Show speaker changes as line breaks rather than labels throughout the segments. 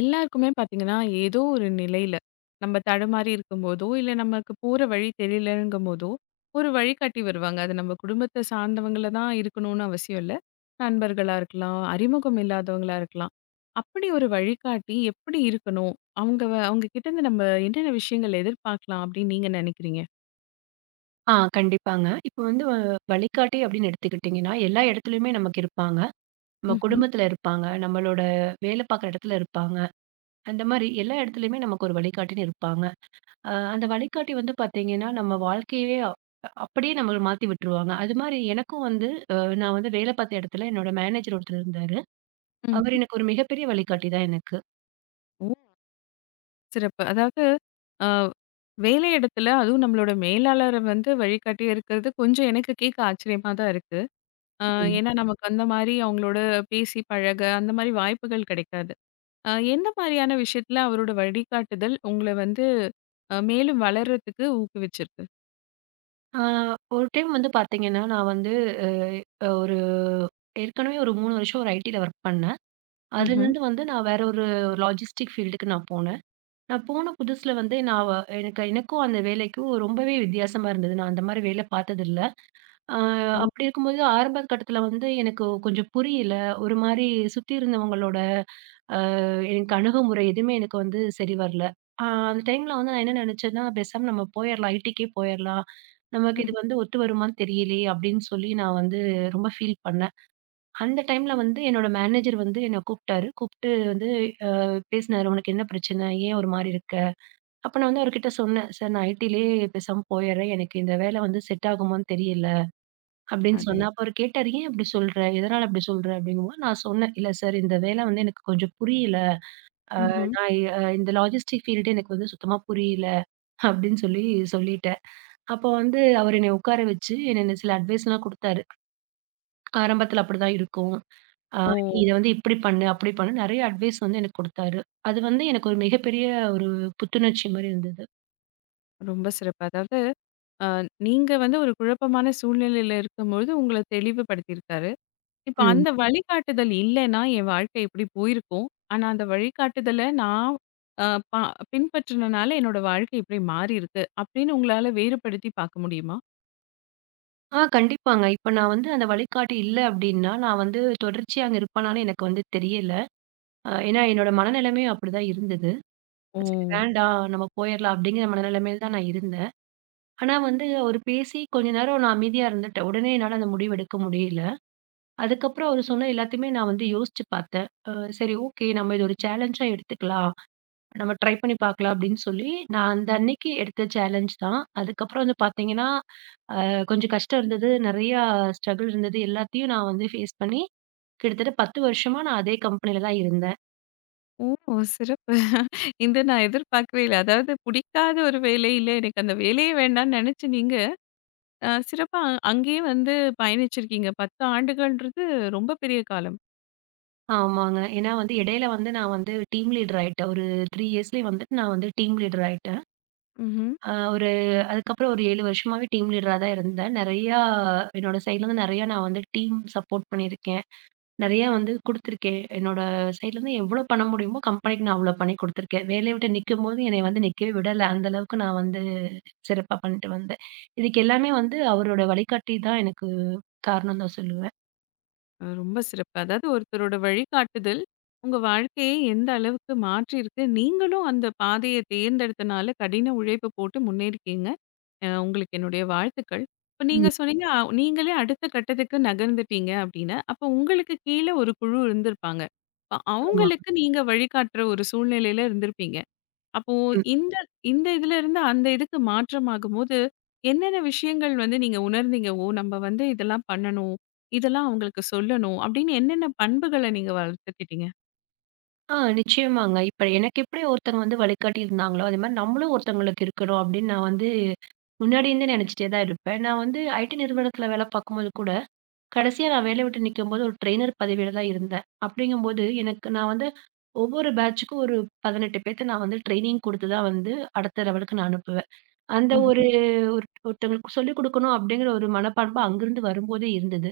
எல்லாருக்குமே பார்த்தீங்கன்னா, ஏதோ ஒரு நிலையில, நம்ம தடுமாறி இருக்கும்போதோ, இல்ல நமக்கு போற வழி தெரியலங்கும்போதோ, ஒரு வழிகாட்டி வருவாங்க. அது நம்ம குடும்பத்த சார்ந்தவங்கள தான் இருக்கணும்னு அவசியம் இல்ல. நண்பர்களா இருக்கலாம், அறிமுகம் இல்லாதவங்களா இருக்கலாம். அப்படி ஒரு வழிகாட்டி எப்படி இருக்கணும்? அவங்க அவங்க கிட்டருந்து நம்ம என்னென்ன விஷயங்கள் எதிர்பார்க்கலாம் அப்படின்னு நீங்க நினைக்கிறீங்க?
ஆ கண்டிப்பாங்க. இப்ப வந்து வழிகாட்டி அப்படின்னு எடுத்துக்கிட்டிங்கன்னா, எல்லா இடத்துலயுமே நமக்கு இருப்பாங்க. நம்ம
ம்ஹ்ம்.
குடும்பத்துல இருப்பாங்க, நம்மளோட வேலை பார்க்குற இடத்துல இருப்பாங்க. அந்த மாரி எல்லா இடத்துலயுமே நமக்கு ஒரு வழிகாட்டின்னு இருப்பாங்க. அந்த வழிகாட்டி வந்து பார்த்தீங்கன்னா, நம்ம வாழ்க்கையவே அப்படியே நம்மள மாத்தி விட்டுருவாங்க. அது மாரி எனக்கும் வந்து அ நான் வந்து வேலை பார்த்த இடத்துல என்னோட மேனேஜர் ஒருத்தர் இருந்தாரு. அவர்
ம்.
எனக்கு ஒரு மிகப்பெரிய வழிகாட்டி தான் எனக்கு.
ஓ! சிறப்பு. அதாவது அ வேலை இடத்துல அதுவும் நம்மளோட மேலாளர வந்து வழிகாட்டியா இருக்கிறது கொஞ்சம் எனக்கு கேட்க ஆச்சரியமா தான் இருக்கு. அ
ம்.
ஏன்னா நமக்கு அந்த மாரி அவங்களோட பேசி பழக, அந்த மாரி வாய்ப்புகள் கிடைக்காது. எந்த மாரியான விஷயத்துல அவரோட வழிகாட்டுதல் உங்கள வந்து மேலும் வளர்றதுக்கு ஊக்குவிச்சிருக்கு?
ஆ ஒரு டைம் வந்து பார்த்தீங்கன்னா, நான் வந்து அ ஒரு ஏற்கனவே ஒரு 3 வருஷம் ஒரு ஐடில ஒர்க் பண்றேன்.
ம்ஹ்ம்.
அதுலருந்து வந்து நான் வேற ஒரு லாஜிஸ்டிக் ஃபீல்டுக்கு நான் போனேன். நான் போன புதுசுல வந்து எனக்கு எனக்கும் அந்த வேலைக்கும் ரொம்பவே வித்தியாசமா இருந்தது. நான் அந்த மாரி வேலை பார்த்ததில்ல. அ
ம்.
அப்படி இருக்கும்போது ஆரம்ப கட்டத்துல வந்து எனக்கு கொஞ்சம் புரியல. ஒரு மாரி சுத்தி இருந்தவங்களோட அ எனக்கு அணுகுமுறை எதுவுமே எனக்கு வந்து சரி வரல. அ அந்த டைம்ல வந்து நான் என்ன நெனச்சேன்னா, பேசாம நம்ம போயிரலாம். ஐடிக்கே போயிரலாம். நமக்கு இது
ம்ஹ்ம்.
வந்து ஒத்து வருமான்னு தெரியலையே அப்படின்னு சொல்லி நான் வந்து ரொம்ப ஃபீல் பண்ணேன். அந்த டைம்ல வந்து என்னோட மேனேஜர் வந்து என்ன கூப்ட்டாரு. கூப்ட்டு வந்து பேசினாரு. "உனக்கு என்ன பிரச்சனை? ஏன் ஒரு மாரி இருக்க?" அப்ப நான் வந்து அவர்கிட்ட சொன்னேன். "சார் நான் ஐடிலயே பேசாம போயர்றேன். எனக்கு இந்த வேலை வந்து செட் ஆகுமான்னு தெரியல." அப்படின்னு ம். சொன்னேன்.
அடடா!
அப்ப அவரு கேட்டாரு, "ஏன் அப்படி சொல்ற? எதனால அப்படி சொல்ற?" அப்படிங்கும்போது நான் சொன்னேன். "இல்ல சார் இந்த வேலை வந்து எனக்கு கொஞ்சம் புரியல. ம்.
ம்ஹ்ம்.
நான் இந்த லாஜிஸ்டிக் ஃபீல்டு எனக்கு வந்து சுத்தமா புரியல." அப்படின்னு சொல்லி சொல்லிட்டேன். அப்போ வந்து அவரு என்னைய உட்கார வச்சு, என்ன சில அட்வைஸ்லாம் குடுத்தாரு. ஆரம்பத்தில அப்படிதான் இருக்கும். ஆ
ஓ!
நீ இத வந்து இப்படி பண்ணு, அப்படி பண்ணு நெறைய அட்வைஸ் வந்து எனக்கு குடுத்தாரு. அது வந்து எனக்கு ஒரு மிகப்பெரிய ஒரு புத்துணர்ச்சி மாரி இருந்தது.
ரொம்ப சிறப்பு. அதாவது அ நீங்க வந்து ஒரு குழப்பமான சூழ்நிலையில இருக்கும்பொழுது உங்கள தெளிவுபடுத்தியிருக்காரு. இப்ப
ம்.
அந்த வழிகாட்டுதல் இல்லன்னா, என் வாழ்க்கை இப்படி போயிருக்கும். ஆனா அந்த வழிகாட்டுதல நான் அ ப பின்பற்றினனால என்னோட வாழ்க்கை இப்படி மாறியிருக்கு. அப்படின்னு உங்களால வேறுபடுத்தி பார்க்க முடியுமா?
ஆ கண்டிப்பாங்க. இப்ப நான் வந்து அந்த வழிகாட்டி இல்ல அப்படின்னா, நான் வந்து தொடர்ச்சியா அங்க இருப்பனான்னு எனக்கு வந்து தெரியல. ஏன்னா என்னோட மனநிலைமையும் அப்படிதான் இருந்தது.
ஓ!
சரி வேண்டாம் நம்ம போயிரலாம் அப்படிங்கிற மனநிலைமையில தான் நான் இருந்தேன். ஆனா வந்து அவரு பேசி கொஞ்ச நேரம் நான் அமைதியா இருந்துட்டேன். உடனே என்னால அந்த முடிவு எடுக்க முடியல. அதுக்கப்புறம் அவரு சொன்ன எல்லாத்தையுமே நான் வந்து யோசிச்சு பார்த்தேன். சரி ஓகே நம்ம இது ஒரு சேலஞ்சா எடுத்துக்கலாம். நம்ம ட்ரை பண்ணி பார்க்கலாம் அப்படின்னு சொல்லி, நான் அந்த அன்னைக்கு எடுத்த சேலஞ்ச் தான். அதுக்கப்புறம் வந்து பார்த்தீங்கன்னா, கொஞ்சம் கஷ்டம் இருந்தது. நெறையா ஸ்ட்ரகுள் இருந்தது. எல்லாத்தையும் நான் வந்து ஃபேஸ் பண்ணி, கிட்டத்தட்ட 10 வருஷமா நான் அதே கம்பெனில தான் இருந்தேன்.
ஓ! சிறப்பு. இத நான் எதிர்பார்க்கவே இல்ல. அதாவது பிடிக்காத ஒரு வேலையில எனக்கு அந்த வேலையே வேண்டான்னு நெனச்சு நீங்க சிறப்பா அங்கேயே வந்து பயணிச்சிருக்கீங்க. 10 ஆண்டுகள்ன்றது ரொம்ப பெரிய காலம்.
ஆமாங்க. ஏன்னா வந்து இடையில வந்து நான் வந்து டீம் லீடர் ஆயிட்டேன். ஒரு 3 இயர்ஸ்லயே வந்துட்டு நான் வந்து டீம் லீடர் ஆயிட்டேன்.
ம்ஹ்ம்.
அ ஒரு அதுக்கப்புறம் ஒரு 7 வருஷமாவே டீம் லீடரா தான் இருந்தேன். நெறையா என்னோட சைட்லருந்து நெறையா நான் வந்து டீம் சப்போர்ட் பண்ணியிருக்கேன். நெறையா வந்து குடுத்துருக்கேன். என்னோட சைட்லருந்து எவ்ளோ பண்ண முடியுமோ கம்பெனிக்கு நான் அவ்ளோ பண்ணி குடுத்துருக்கேன். வேலைய விட்டு நிக்கும்போது என்னைய வந்து நிக்கவே விடல. அந்த அளவுக்கு நான் வந்து சிறப்பா பண்ணிட்டு வந்தேன். இதுக்கு எல்லாமே வந்து அவரோட வழிகாட்டி தான் எனக்கு காரணம் தான் சொல்லுவேன்.
ரொம்ப சிறப்பு. அதாவது ஒருத்தரோட வழிகாட்டுதல் உங்க வாழ்க்கையை எந்த அளவுக்கு மாற்றியிருக்கு. நீங்களும் அந்த பாதைய தேர்ந்தெடுத்தனால கடின உழைப்பு போட்டு முன்னேறியிருக்கீங்க. உங்களுக்கு என்னுடைய வாழ்த்துக்கள். இப்ப நீங்க சொன்னீங்க, நீங்களே அடுத்த கட்டத்துக்கு நகர்ந்துட்டீங்க அப்படின்னு. அப்ப உங்களுக்கு கீழ ஒரு குழு இருந்திருப்பாங்க. இப்ப
நிச்சயமா.
அவங்களுக்கு நீங்க வழிகாட்டுற ஒரு சூழ்நிலையில இருந்திருப்பீங்க. அப்போ
ம்.
இந்த இந்த இதுலருந்து அந்த இதுக்கு மாற்றமாகும்போது, என்னென்ன விஷயங்கள் வந்து நீங்க உணர்ந்தீங்க? ஓ! நம்ம வந்து இதெல்லாம் பண்ணணும். இதெல்லாம் அவங்களுக்கு சொல்லணும். அப்படின்னு என்னென்ன பண்புகள நீங்க வளர்த்துக்கிட்டீங்க?
ஆ நிச்சயமாங்க. இப்ப எனக்கு எப்படி ஒருத்தங்க வந்து வழிகாட்டி இருந்தாங்களோ, அதே மாரி நம்மளும் ஒருத்தங்களுக்கு இருக்கணும் அப்படின்னு நான் வந்து முன்னாடி இருந்தே நெனச்சுட்டே தான் இருப்பேன். நான் வந்து ஐடி நிறுவனத்துல வேல பார்க்கும்போது கூட, கடைசியா நான் வேலைய விட்டு நிக்கும்போது ஒரு ட்ரெய்னர் பதவியில தான் இருந்தேன். அப்படிங்கும்போது எனக்கு நான் வந்து ஒவ்வொரு பேட்ச்சுக்கும் ஒரு 18 பேத்த நான் வந்து ட்ரெய்னிங் குடுத்து தான் வந்து அடுத்த லெவலுக்கு நான் அனுப்புவேன். அந்த ஒரு
ம்ஹ்ம்.
ஒரு ஒருத்தவங்களுக்கு சொல்லிக் குடுக்கணும் அப்டிங்கிற ஒரு மனப்பான்பு அங்கிருந்து வரும்போதே இருந்தது.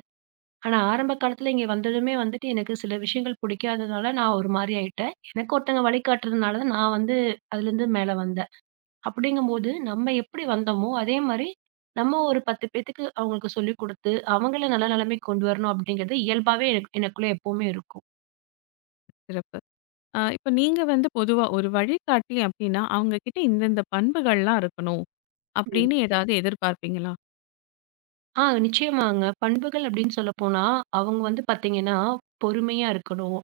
ஆனா ஆரம்ப காலத்துல இங்க வந்ததுமே வந்துட்டு எனக்கு சில விஷயங்கள் புடிக்காததுனால நான் ஒரு மாரி ஆயிட்டேன். எனக்கு ஒருத்தங்க வழிகாட்டுறதுனால தான் நான் வந்து அதுலருந்து மேல வந்தேன். அப்படிங்கும்போது நம்ம எப்படி வந்தோமோ, அதே மாரி நம்ம ஒரு 10 பேத்துக்கு அவங்களுக்கு சொல்லிக் குடுத்து, அவங்கள நல்ல நெலைமைக்கு கொண்டு வரணும் அப்படிங்கிறது இயல்பாவே எனக்குள்ள எப்பவுமே இருக்கும்.
சிறப்பு. இப்ப நீங்க வந்து பொதுவா ஒரு வழிகாட்டி அப்படின்னா, அவங்க கிட்ட இந்தந்த பண்புகள்லாம் இருக்கணும். அப்படின்னு ஏதாவது எதிர்பார்ப்பீங்களா?
ஆ நிச்சயமாங்க. பண்புகள் அப்டின்னு சொல்லப்போனா, அவங்க வந்து பார்த்தீங்கன்னா, பொறுமையா இருக்கணும்.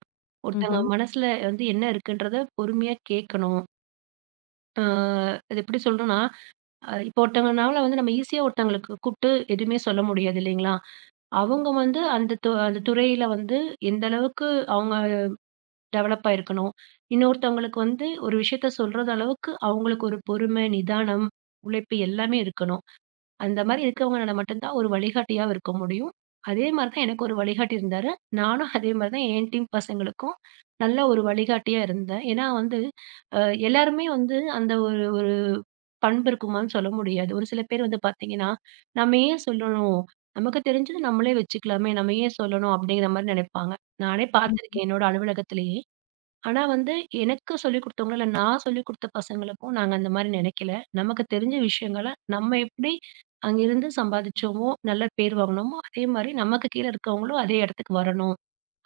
ம்ஹ்ம்.
ஒருத்தவங்க மனசுல வந்து என்ன இருக்குன்றத பொறுமையா கேட்கணும். ஆ அது எப்டி சொல்றோம்னா, இப்போ ஒருத்தவங்கனால வந்து நம்ம ஈஸியா ஒருத்தவங்களுக்கு கூப்ட்டு எதுவுமே சொல்ல முடியாது இல்லைங்களா? அவங்க வந்து அந்த துறையில வந்து எந்த அளவுக்கு அவங்க டெவலப் ஆயிருக்கணும். இன்னொருத்தவங்களுக்கு வந்து ஒரு விஷயத்த சொல்றது அளவுக்கு அவங்களுக்கு ஒரு பொறுமை, நிதானம், உழைப்பு எல்லாமே இருக்கணும். அந்த மாரி இருக்கவங்கனால மட்டும் தான் ஒரு வழிகாட்டியா இருக்க முடியும். அதே மாரி தான் எனக்கு ஒரு வழிகாட்டி இருந்தாரு. நானும் அதே மாரி தான் என் டீம் பசங்களுக்கும் நல்ல ஒரு வழிகாட்டியா இருந்தேன். ஏன்னா வந்து அ எல்லாருமே வந்து அந்த ஒரு ஒரு பண்பு இருக்குமான்னு சொல்ல முடியாது. ஒரு சில பேர் வந்து பார்த்தீங்கன்னா, "நம்ம ஏன் சொல்லணும்? நமக்கு தெரிஞ்சது நம்மளே வச்சுக்கலாமே! நம்ம ஏன் சொல்லணும்?" அப்படிங்கிற மாரி நெனைப்பாங்க. நானே பார்த்துருக்கேன் என்னோட அலுவலகத்திலேயே. ஆனா வந்து, எனக்கு சொல்லிக் குடுத்தவங்கள, இல்ல நான் சொல்லிக் குடுத்த பசங்களுக்கும் நாங்க அந்த மாரி நெனைக்கல. நமக்கு தெரிஞ்ச விஷயங்கள நம்ம எப்படி அங்கிருந்து சம்பாதிச்சோமோ, நல்ல பேர் வாங்குனோமோ, அதே மாரி நமக்கு கீழ இருக்கவங்களும் அதே இடத்துக்கு வரணும்.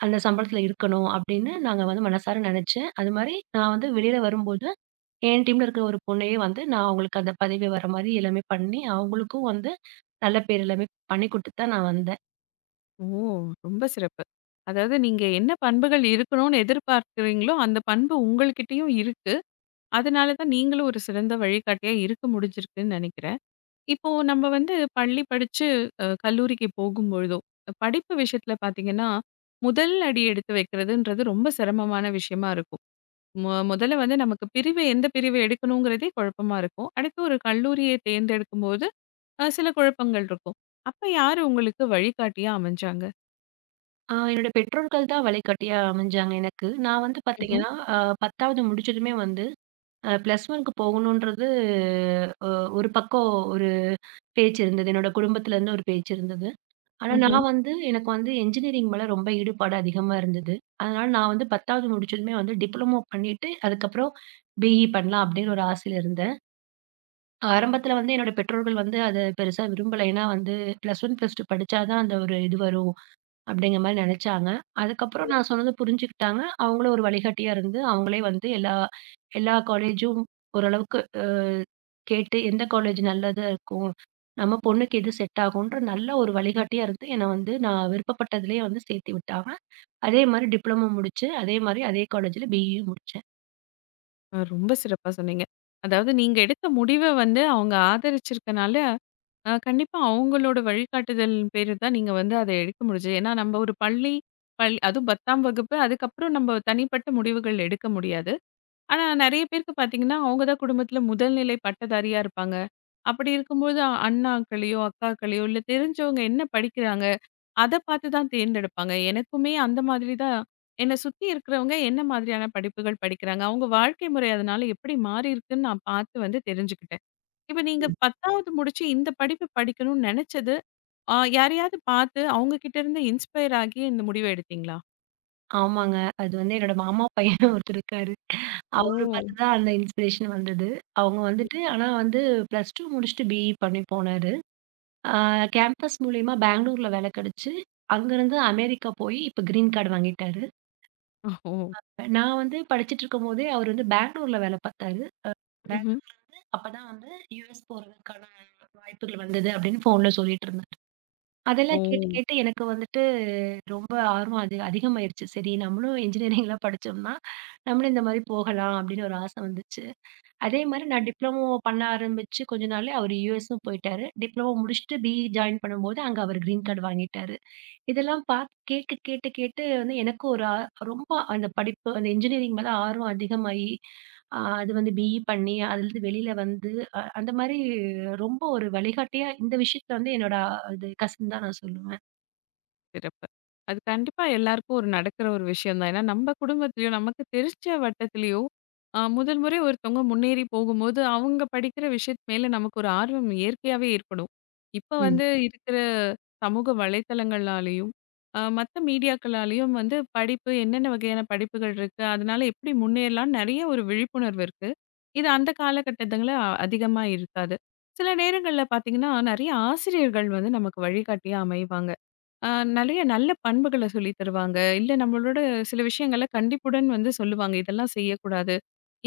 அந்த சம்பளத்துல இருக்கணும் அப்படின்னு நாங்க வந்து மனசார நெனைச்சேன். அது மாரி நான் வந்து வெளியில வரும்போது, என் டீம்ல இருக்கிற ஒரு பொண்ணையே வந்து நான் அவங்களுக்கு அந்த பதவி வர மாரி எல்லாமே பண்ணி, அவங்களுக்கும் வந்து நல்ல பேர் எல்லாமே பண்ணி குடுத்துட்டு தான் நான் வந்தேன்.
ஓ! ரொம்ப சிறப்பு. அதாவது நீங்க என்ன பண்புகள் இருக்கணும்னு எதிர்பார்க்கிறீங்களோ, அந்த பண்பு உங்கள்கிட்டயும் இருக்கு. அதனால தான் நீங்களும் ஒரு சிறந்த வழிகாட்டியா இருக்க முடிஞ்சிருக்குன்னு நெனைக்கிறேன். இப்போ நம்ம வந்து பள்ளி படிச்சு கல்லூரிக்கு போகும்பொழுதோ, படிப்பு விஷயத்துல பார்த்தீங்கன்னா, முதல் அடி எடுத்து வைக்கிறதுன்றது ரொம்ப சிரமமான விஷயமா இருக்கும். முதல்ல வந்து நமக்கு எந்த பிரிவு எடுக்கணுங்கிறதே குழப்பமா இருக்கும். அடுத்து ஒரு கல்லூரிய தேர்ந்தெடுக்கும்போது சில குழப்பங்கள் இருக்கும். அப்ப யாரு உங்களுக்கு வழிகாட்டியா அமைஞ்சாங்க?
என்னோட பெற்றோர்கள் தான் வழிகாட்டியா அமைஞ்சாங்க எனக்கு. நான் வந்து
ம்ஹ்ம்.
பாத்தீங்கன்னா, 10வது முடிச்சதுமே வந்து பிளஸ் ஒன்க்கு போகணுன்றது அ ஒரு பக்கம் ஒரு பேச்சு இருந்தது. என்னோட குடும்பத்திலருந்து ஒரு பேச்சு இருந்தது. ஆனா ம்.
ம்ஹ்ம்.
நான் வந்து எனக்கு வந்து என்ஜினியரிங் மேல ரொம்ப ஈடுபாடு அதிகமா இருந்தது. அதனால நான் வந்து 10வது முடிச்சதுமே வந்து டிப்ளமோ பண்ணிட்டு, அதுக்கப்புறம் பிஇ பண்ணலாம் அப்டிங்கிற ஒரு ஆசையில இருந்தேன். ஆரம்பத்தில வந்து என்னோட பெற்றோர்கள் வந்து அத பெருசா விரும்பல. ஏன்னா வந்து பிளஸ் ஒன், பிளஸ் டூ படிச்சா தான் அந்த ஒரு இது வரும் அப்டிங்கிற மாரி நெனச்சாங்க. அதுக்கப்புறம் நான் சொன்னத புரிஞ்சுக்கிட்டாங்க. அவங்களும் ஒரு வழிகாட்டியா இருந்து, அவங்களே வந்து எல்லா எல்லா காலேஜும் ஓரளவுக்கு கேட்டு எந்த காலேஜ் நல்லதா இருக்கும். நம்ம பொண்ணுக்கு எது செட் ஆகுன்ற நல்ல ஒரு வழிகாட்டியா இருந்து என்ன வந்து நான் விருப்பப்பட்டதிலேயே வந்து சேர்த்து விட்டாங்க. அதே மாரி டிப்ளமோ முடிச்சு, அதே மாரி அதே காலேஜ்ல பிஇயும் முடிச்சேன்.
ரொம்ப சிறப்பா சொன்னீங்க. அதாவது நீங்க எடுத்த முடிவ வந்து அவங்க ஆதரிச்சிருக்கனால, கண்டிப்பா அவங்களோட வழிகாட்டுதல் பேரு தான் நீங்க வந்து அத எடுக்க முடிஞ்சது. ஏன்னா நம்ம ஒரு பள்ளி அதுவும் 10ஆம் வகுப்பு அதுக்கப்புறம் நம்ம தனிப்பட்ட முடிவுகள் எடுக்க முடியாது. ஆனா நெறைய பேருக்கு பார்த்தீங்கன்னா, அவங்க தான் குடும்பத்தில முதல் நிலை பட்டதாரியா இருப்பாங்க. அப்படி இருக்கும்போது அண்ணாக்களையோ, அக்காக்களையோ இல்ல தெரிஞ்சவங்க என்ன படிக்கிறாங்க? அத பார்த்து தான் தேர்ந்தெடுப்பாங்க. எனக்குமே அந்த மாதிரி தான் என்ன சுத்தி இருக்கிறவங்க என்ன மாதிரியான படிப்புகள் படிக்கிறாங்க? அவங்க வாழ்க்கை முறை அதனால எப்படி மாறியிருக்குன்னு நான் பார்த்து வந்து தெரிஞ்சுக்கிட்டேன். இப்ப நீங்க 10வது முடிச்சு இந்த படிப்பு படிக்கணும்னு நெனச்சது, யாரையாவது பார்த்து அவங்க கிட்ட இருந்து இன்ஸ்பயர் ஆகி இந்த முடிவ எடுத்தீங்களா?
ஆமாங்க. அது வந்து என்னோட மாமா பையன் ஒருத்தர் இருக்காரு.
ஓ!
அவரு பார்த்து தான் அந்த இன்ஸ்பிரேஷன் வந்தது. அவங்க வந்துட்டு ஆனா வந்து பிளஸ் 2 முடிச்சுட்டு பிஇ பண்ணி போனாரு. ஆ கேம்பஸ் மூலியமா பெங்களூர்ல வேல கிடைச்சு, அங்கருந்து அமெரிக்கா போய் இப்ப கிரீன் கார்டு வாங்கிட்டாரு.
ஓ!
நான் வந்து படிச்சுட்டு இருக்கும்போதே அவரு வந்து பெங்களூர்ல வேல பார்த்தாரு.
ம்ஹ்ம்.
அப்பதான் வந்து யுஎஸ் போறதுக்கான வாய்ப்புகள் வந்தது அப்படின்னு ஃபோன்ல சொல்லிட்டு இருந்தாரு.
ஓ!
அதெல்லாம் கேட்டு, கேட்டு எனக்கு வந்துட்டு ரொம்ப ஆர்வம் அது அதிகமாயிருச்சு. சரி நம்மளும் இன்ஜினியரிங்லாம் படிச்சோம்னா, நம்மளும் இந்த மாரி போகலாம் அப்படின்னு ஒரு ஆசை வந்துச்சு. அதே மாரி நான் டிப்ளமோ பண்ண ஆரம்பிச்சு கொஞ்ச நாள்லயே அவரு யுஎஸும் போயிட்டாரு. டிப்ளமோ முடிச்சுட்டு பிஇ ஜாயின் பண்ணும்போது அங்க அவரு கிரீன் கார்ட் வாங்கிட்டாரு. இதெல்லாம் பார்த்து கேட்டு, கேட்டு, கேட்டு வந்து எனக்கும் ஒரு ஆ ரொம்ப அந்த படிப்பு அந்த இன்ஜினியரிங் மேல ஆர்வம் அதிகமாயி, அது வந்து பிஇ பண்ணி, அதுலருந்து வெளில வந்து அந்த மாரி ரொம்ப ஒரு வழிகாட்டியா இந்த விஷயத்துல வந்து என்னோட அது கசின் தான் நான் சொல்லுவேன்.
சிறப்பு. அது கண்டிப்பா எல்லாருக்கும் ஒரு நடக்கிற ஒரு விஷயம் தான். ஏன்னா நம்ம குடும்பத்திலயோ, நமக்கு தெரிஞ்ச வட்டத்திலயோ, முதல் முறை ஒருத்தவங்க முன்னேறி போகும்போது, அவங்க படிக்கிற விஷயத்து மேல நமக்கு ஒரு ஆர்வம் இயற்கையாவே ஏற்படும். இப்ப
ம்.
வந்து இருக்கிற சமூக வலைத்தளங்கள்னாலயும், மத்த மீடியாக்களாலயும் வந்து படிப்பு என்னென்ன வகையான படிப்புகள் இருக்கு, அதனால எப்படி முன்னேறலாம்னு நெறைய ஒரு விழிப்புணர்வு இருக்கு. இது அந்த காலகட்டத்துல அதிகமா இருக்காது. சில நேரங்கள்ல பார்த்தீங்கன்னா, நெறைய ஆசிரியர்கள் வந்து நமக்கு வழிகாட்டியா அமைவாங்க. ஆ. நெறைய நல்ல பண்புகள சொல்லி தருவாங்க. இல்ல நம்மளோட சில விஷயங்கள கண்டிப்புடன் வந்து சொல்லுவாங்க. இதெல்லாம் செய்யக்கூடாது.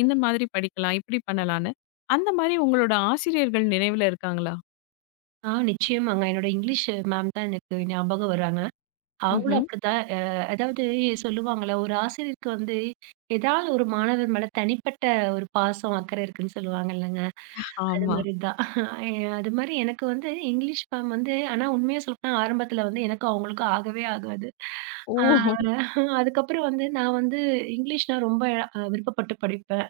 இந்த மாதிரி படிக்கலாம். இப்படி பண்ணலான்னு. அந்த மாரி உங்களோட ஆசிரியர்கள் நினைவுல இருக்காங்களா?
ஆ நிச்சயமாங்க. என்னோட இங்கிலீஷ் மேம் தான் எனக்கு ஞாபகம் வராங்க. அவங்களும்
ம்ஹ்ம்.
அப்டித்தான் அதாவது சொல்லுவாங்கல்ல, ஒரு ஆசிரியருக்கு வந்து ஏதாவது ஒரு மாணவர் மேல தனிப்பட்ட ஒரு பாசம், அக்கறை இருக்குன்னு சொல்லுவாங்க இல்லங்க. அது
ஆமா.
மாரி தான். எ அது மாரி எனக்கு வந்து இங்கிலீஷ் மேம் வந்து ஆனா உண்மைய சொல்லப்போனா ஆரம்பத்தில வந்து எனக்கும் அவங்களுக்கும் ஆகவே ஆகாது.
ஓ!
ஆ அதுக்கப்புறம் வந்து நான் வந்து இங்கிலீஷ்னா ரொம்ப விருப்பப்பட்டு படிப்பேன்.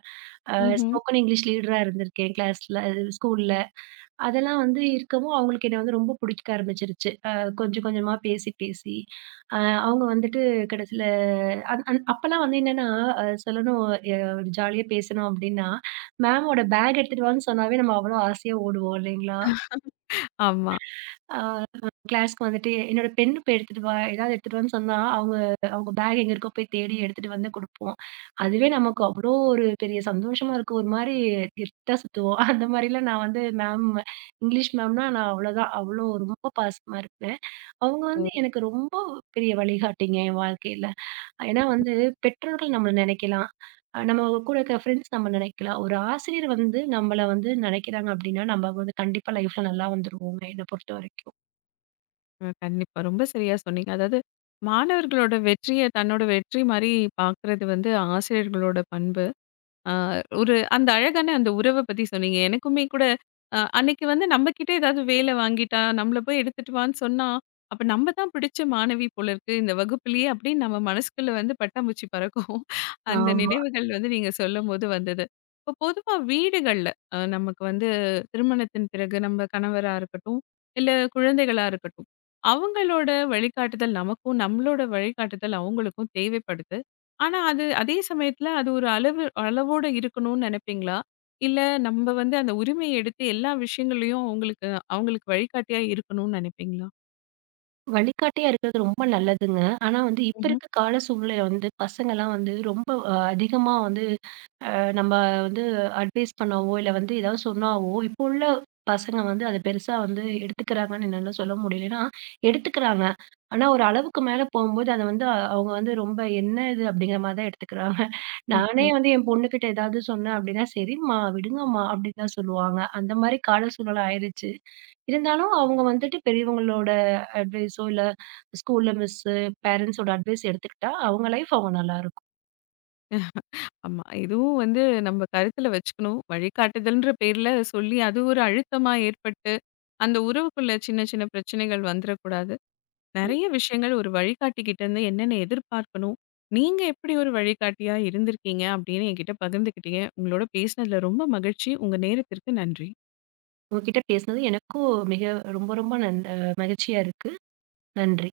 அ
ம்ஹ்ம்.
ஸ்போக்கன் இங்கிலீஷ் லீடரா இருந்திருக்கேன் கிளாஸ்ல, ஸ்கூல்ல. அதெல்லாம் வந்து இருக்கவும், அவங்களுக்கு என்ன வந்து ரொம்ப புடிக்க ஆரம்பிச்சுருச்சு. கொஞ்சம் கொஞ்சமா பேசி பேசி, அ அவங்க வந்துட்டு கடைசில அந் அந் அப்பலாம் வந்து என்னன்னா, சொல்லணும் எ ஜாலியா பேசணும் அப்டின்னா, மேமோட பேக் எடுத்துட்டு வான்னு சொன்னாவே நம்ம அவ்வளோ ஆசையா ஓடுவோம் இல்லைங்களா?
ஆமா.
அ கிளாஸ்க்கு வந்துட்டு என்னோட பென் போய் எடுத்துட்டு வா! ஏதாவது எடுத்துட்டு வான்னு சொன்னா, அவங்க அவங்க பேக் எங்க இருக்கோ போய் தேடி எடுத்துட்டு வந்து குடுப்போம். அதுவே நமக்கு அவ்ளோ ஒரு பெரிய சந்தோஷமா இருக்கும். ஒரு மாரி கெத்தா சுத்துவோம். அந்த மாரிலாம் நான் வந்து இங்கிலீஷ் மேம்னா நான் அவ்வளோதான். அவ்வளோ ரொம்ப பாசமா இருப்பேன். அவங்க
ஓ!
வந்து எனக்கு ரொம்ப பெரிய வழிகாட்டிங்க என் வாழ்க்கையில. ஏன்னா வந்து பெற்றோர்கள் நம்மள நெனைக்கலாம். நம்ம கூட இருக்க ஃப்ரெண்ட்ஸ் நம்ம நெனைக்கலாம். ஒரு ஆசிரியர் வந்து நம்மள வந்து நெனைக்கிறாங்க அப்டின்னா, நம்ம வந்து கண்டிப்பா லைஃப்ல நல்லா வந்துருவோங்க என்ன பொறுத்தவரைக்கும்.
கண்டிப்பா. ரொம்ப சரியா சொன்னீங்க. அதாவது மாணவர்களோட வெற்றிய தன்னோட வெற்றி மாரி பார்க்கறது வந்து ஆசிரியர்களோட பண்பு. ஆ. ஒரு அந்த அழகான அந்த உறவ பத்தி சொன்னீங்க. எனக்குமே கூட அன்னைக்கு வந்து நம்மகிட்ட ஏதாவது வேலை வாங்கிட்டா, நம்மள போய் எடுத்துட்டு வான்னு சொன்னா, அப்ப நம்ம தான் பிடிச்ச மாணவி போல இருக்கு இந்த வகுப்பிலேயே அப்படின்னு நம்ம மனசுக்குள்ள வந்து பட்டாம்பூச்சி பறக்கும். அந்த
ஆமா.
நினைவுகள் வந்து நீங்க சொல்லும்போது வந்தது. இப்போ பொதுவா வீடுகள்ல நமக்கு வந்து திருமணத்தின் பிறகு நம்ம கணவரா இருக்கட்டும், இல்ல குழந்தைகளா இருக்கட்டும், அவங்களோட வழிகாட்டுதல் நமக்கும், நம்மளோட வழிகாட்டுதல் அவங்களுக்கும் தேவைப்படுது. ஆனா, அது அதே சமயத்துல அது ஒரு அளவு அளவோட இருக்கணும்னு நெனைப்பீங்களா? இல்ல நம்ம வந்து அந்த உரிமைய எடுத்து எல்லா விஷயங்கள்லயும் அவங்களுக்கு அவங்களுக்கு வழிகாட்டியா இருக்கணும்னு நெனைப்பீங்களா?
வழிகாட்டியா இருக்கிறது ரொம்ப நல்லதுங்க. ஆனா வந்து இப்ப
ம்ஹ்ம்.
இருக்க கால சூழ்நிலையில வந்து பசங்கலாம் வந்து ரொம்ப அதிகமா வந்து நம்ம வந்து அட்வைஸ் பண்ணவோ, இல்ல வந்து ஏதாவது சொன்னாவோ, இப்போ உள்ள பசங்க வந்து அத பெருசா வந்து எடுத்துக்கிறாங்கன்னு என்னால சொல்ல முடியல. ஏன்னா, எடுத்துக்கிறாங்க. ஆனா ஒரு அளவுக்கு மேல போம்போது அத வந்து அவங்க வந்து ரொம்ப என்ன இது அப்படிங்கிற மாரி தான் எடுத்துக்கிறாங்க. நானே
ம்ஹ்ம்.
வந்து என் பொண்ணுகிட்ட ஏதாவது சொன்னேன் அப்படின்னா, "சரிம்மா, விடுங்கம்மா" அப்படின்னு தான் சொல்லுவாங்க. அந்த மாரி கால சூழல் ஆயிருச்சு. இருந்தாலும் அவங்க வந்துட்டு பெரியவங்களோட அட்வைஸோ, இல்ல ஸ்கூல்ல மிஸ்ஸு, பேரண்ட்ஸோட அட்வைஸ் எடுத்துக்கிட்டா அவங்க லைஃப் அவங்க நல்லாருக்கும்.
ஆமா. இதுவும் வந்து நம்ம கருத்துல வச்சுக்கணும். வழிகாட்டுதல்ன்ற பேர்ல சொல்லி அது ஒரு அழுத்தமா ஏற்பட்டு, அந்த உறவுக்குள்ள சின்ன சின்ன பிரச்சனைகள் வந்துரக்கூடாது. நெறைய விஷயங்கள் ஒரு வழிகாட்டிகிட்ட இருந்து என்னென்ன எதிர்பார்க்கணும்? நீங்க எப்படி ஒரு வழிகாட்டியா இருந்திருக்கீங்க? அப்படின்னு என்கிட்ட பகிர்ந்துக்கிட்டீங்க. உங்களோட பேசினதுல ரொம்ப மகிழ்ச்சி. உங்க நேரத்திற்கு நன்றி.
உங்ககிட்ட பேசினது எனக்கும் மிக ரொம்ப ரொம்ப நன் மகிழ்ச்சியா இருக்கு. நன்றி.